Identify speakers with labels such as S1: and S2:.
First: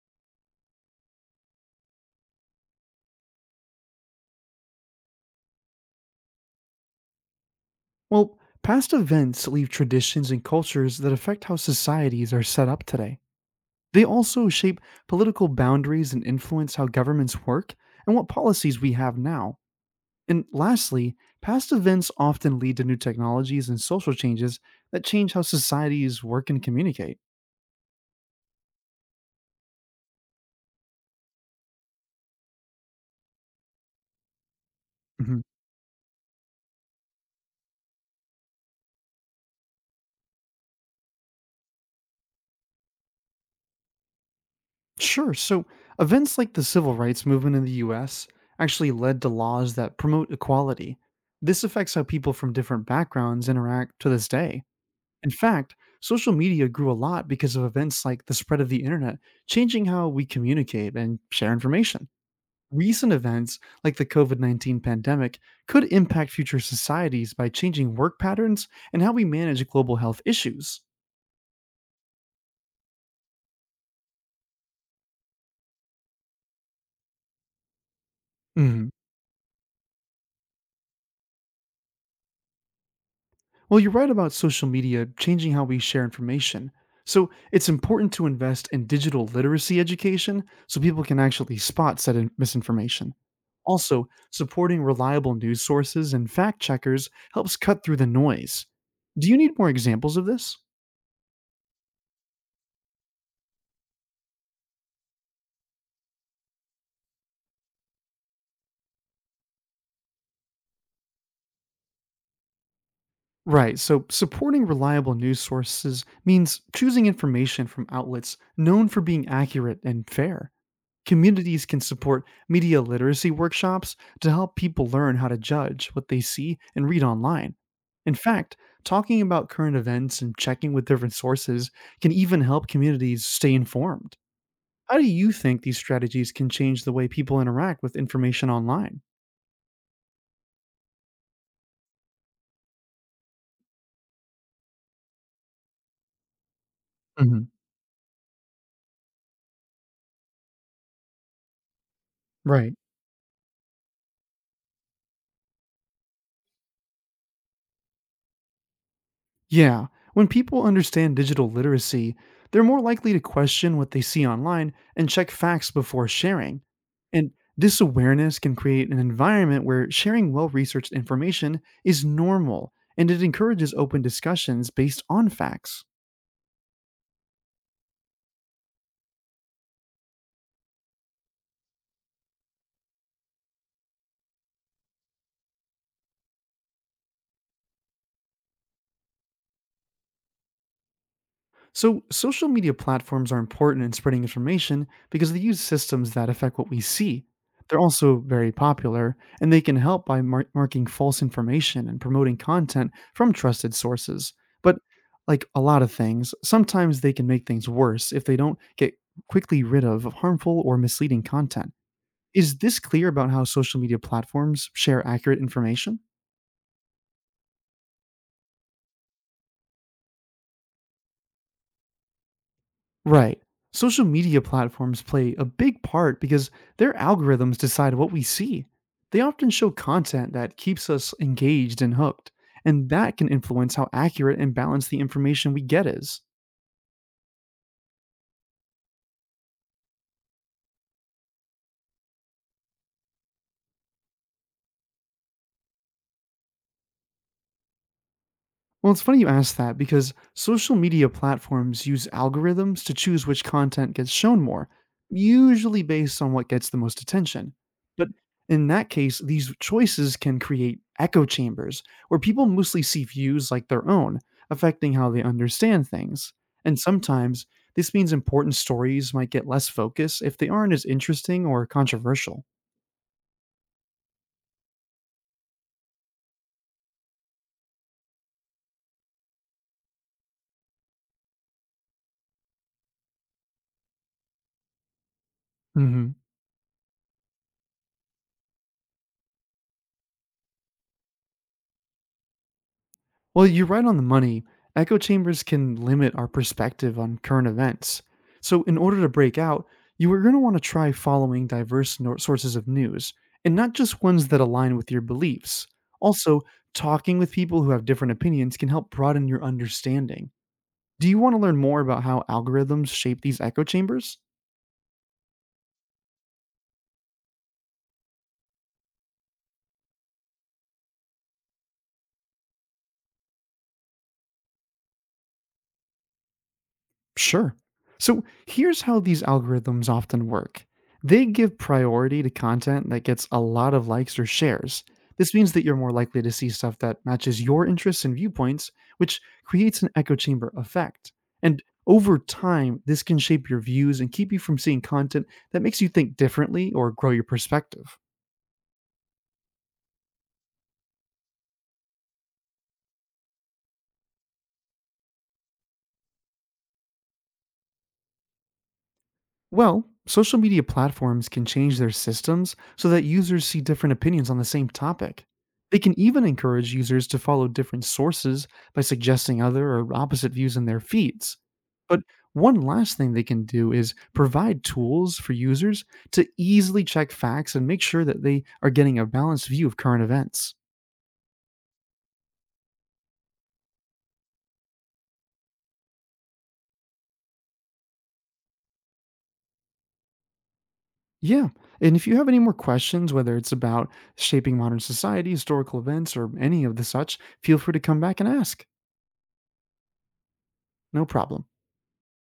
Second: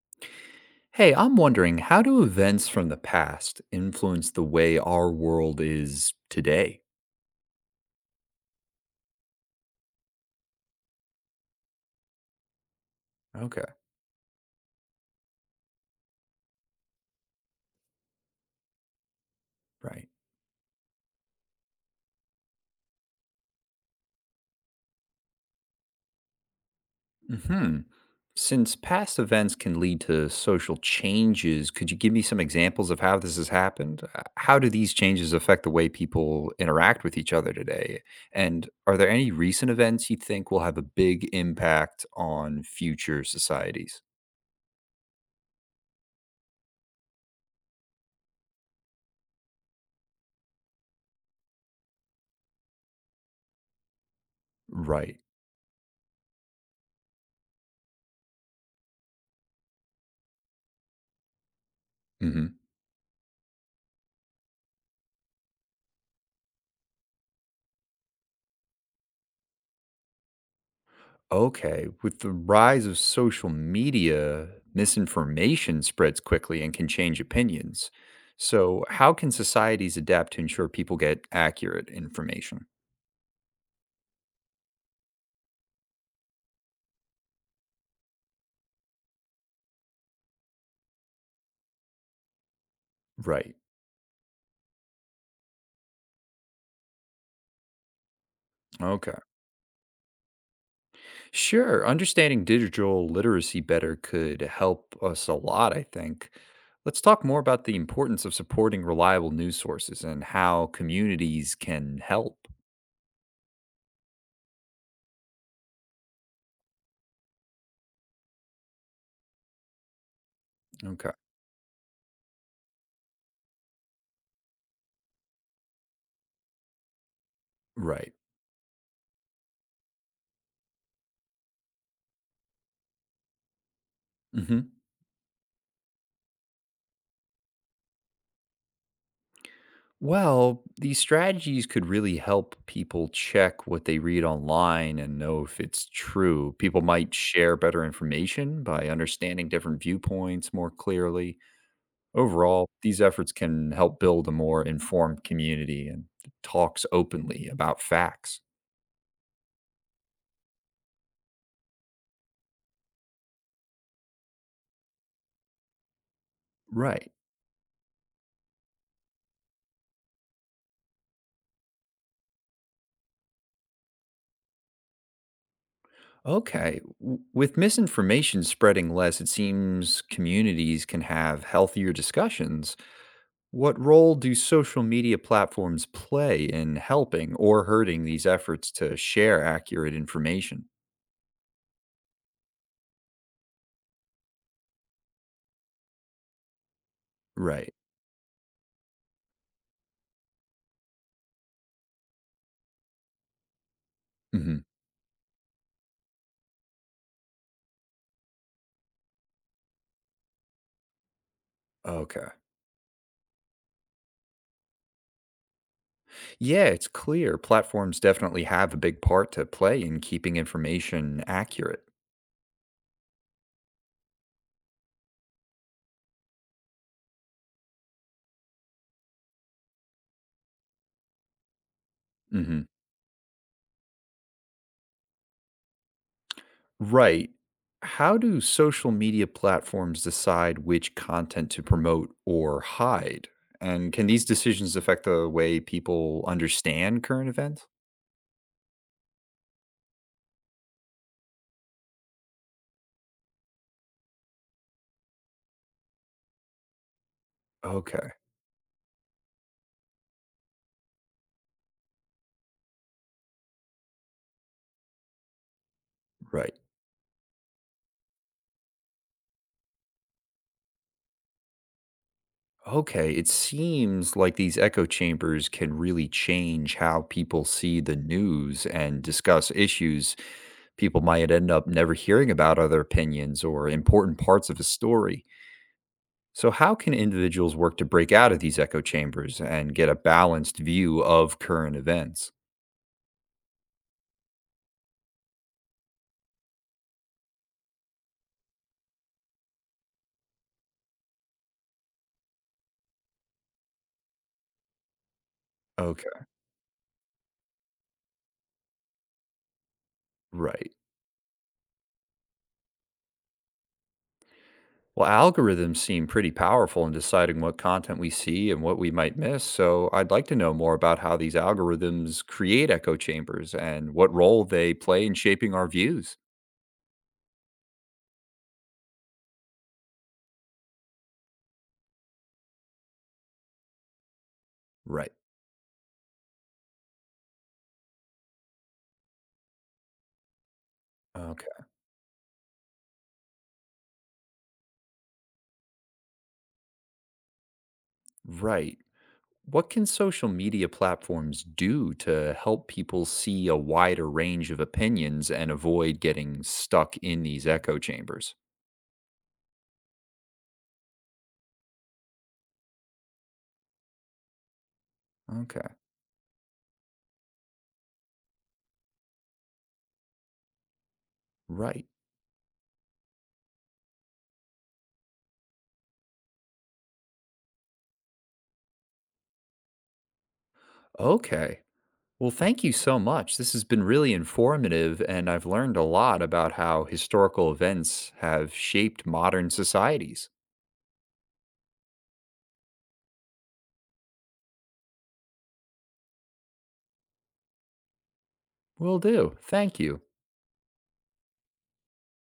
S1: Hey, I'm wondering, how do events from the past influence the way our world is today?
S2: Well, past events leave traditions and cultures that affect how societies are set up today.
S1: Okay.
S2: They also shape political boundaries and influence how governments work and what policies we have now.
S1: Right.
S2: And lastly, past events often lead to new technologies and social changes that change how societies work and communicate.
S1: Hmm. Since past events can lead to social changes, could you give me some examples of how this has happened? How do these changes
S2: Mhm.
S1: affect the way people interact with each other today? And are there any recent events you think will have a big impact on future societies?
S2: Sure, so events like the civil rights movement in the US actually led to laws that promote equality. This affects how people from different backgrounds interact to this day.
S1: Right.
S2: In fact, social media grew a lot because of events like the spread of the internet, changing how we communicate and share information.
S1: Hmm.
S2: Recent events like the COVID -19 pandemic could impact future societies by changing work patterns and how we manage global health issues.
S1: Okay, with the rise of social media, misinformation spreads quickly and can change opinions. So,
S2: Mhm.
S1: how can societies adapt to ensure people get accurate information?
S2: Well, you're right about social media changing how we share information. So it's important to invest in digital literacy education so people can actually spot misinformation.
S1: Right.
S2: Also, supporting reliable news sources and fact checkers helps cut through the noise.
S1: Okay.
S2: Do you need more examples of this?
S1: Sure. Understanding digital literacy better could help us a lot, I think. Let's talk more about the importance of supporting reliable news sources and how communities can help.
S2: Right, so supporting reliable news sources means choosing information from outlets known for being accurate and fair.
S1: Okay.
S2: Communities can support media literacy workshops to help people learn how to judge what they see and read online.
S1: Right.
S2: In fact, talking about current events and checking with different sources can even help communities stay informed.
S1: Hmm.
S2: How do you think these strategies can change the way people interact with information online?
S1: Well, these strategies could really help people check what they read online and know if it's true. People might
S2: Hmm.
S1: share better information by understanding different viewpoints more clearly. Overall,
S2: Right.
S1: these efforts can help build a more informed community and talks openly about facts.
S2: Yeah, when people understand digital literacy, they're more likely to question what they see online and check facts before sharing.
S1: Right.
S2: And this awareness can create an environment where sharing well researched information is normal and it encourages open discussions based on facts.
S1: Okay. With misinformation spreading less, it seems communities can have healthier discussions. What role do social media platforms play in helping or hurting these efforts to share accurate information?
S2: So, social media platforms are important in spreading information because they use systems that affect what we see.
S1: Right.
S2: They're also very popular, and they can help by marking false information and promoting content from trusted sources.
S1: Hmm.
S2: But, like a lot of things, sometimes they can make things worse if they don't get quickly rid of harmful or misleading content.
S1: Okay.
S2: Is this clear about how social media platforms share accurate information?
S1: Yeah, it's clear platforms definitely have a big part to play in keeping information accurate.
S2: Right. Social media platforms play a big part because their algorithms decide what we see. They often show content that keeps us engaged and hooked,
S1: Hmm.
S2: and that can influence how accurate and balanced the information we get is.
S1: Right. How do social media platforms decide which content to promote or hide? And can these decisions affect the way people understand current events?
S2: Well, it's funny you ask that because social media platforms use algorithms to choose which content gets shown more, usually based on what gets the most attention. But
S1: Okay.
S2: in that case, these choices can create echo chambers where people mostly see views like their own, affecting how they understand things.
S1: Right.
S2: And sometimes this means important stories might get less focus if they aren't as interesting or controversial.
S1: Okay, it seems like these echo chambers can really change how people see the news and discuss issues. People might end up never hearing about other opinions or important parts of a story.
S2: Hmm.
S1: So, how can individuals work to break out of these echo chambers and get a balanced view of current events?
S2: Well, you're right on the money. Echo chambers can limit our perspective on current events. So, in order to break out, you are going to want to try following diverse sources of news and not just ones that align with your beliefs.
S1: Okay,
S2: Also, talking with people who have different opinions can help broaden your understanding.
S1: right.
S2: Do you want to learn more about how algorithms shape these echo chambers?
S1: Well, algorithms seem pretty powerful in deciding what content we see and what we might miss. So, I'd like to know more about how these algorithms create echo chambers and what role they play in shaping our views.
S2: Sure. So here's how these algorithms often work, they give priority to content that gets a lot of likes or shares.
S1: Right.
S2: This means that you're more likely to see stuff that matches your interests and viewpoints, which creates an echo chamber effect.
S1: Okay.
S2: And over time, this can shape your views and keep you from seeing content that makes you think differently or grow your perspective.
S1: Right. What can social media platforms do to help people see a wider range of opinions and avoid getting stuck in these echo chambers?
S2: Well, social media platforms can change their systems so that users see different opinions on the same topic.
S1: Okay.
S2: They can even encourage users to follow different sources by suggesting other or opposite views in their feeds.
S1: Right.
S2: But one last thing they can do is provide tools for users to easily check facts and make sure that they are getting a balanced view of current events.
S1: Okay. Well, thank you so much. This has been really informative, and I've learned a lot about how historical events have shaped modern societies.
S2: Yeah, and if you have any more questions, whether it's about shaping modern society, historical events, or any of the such, feel free to come back and ask.
S1: Will do. Thank you.
S2: No problem.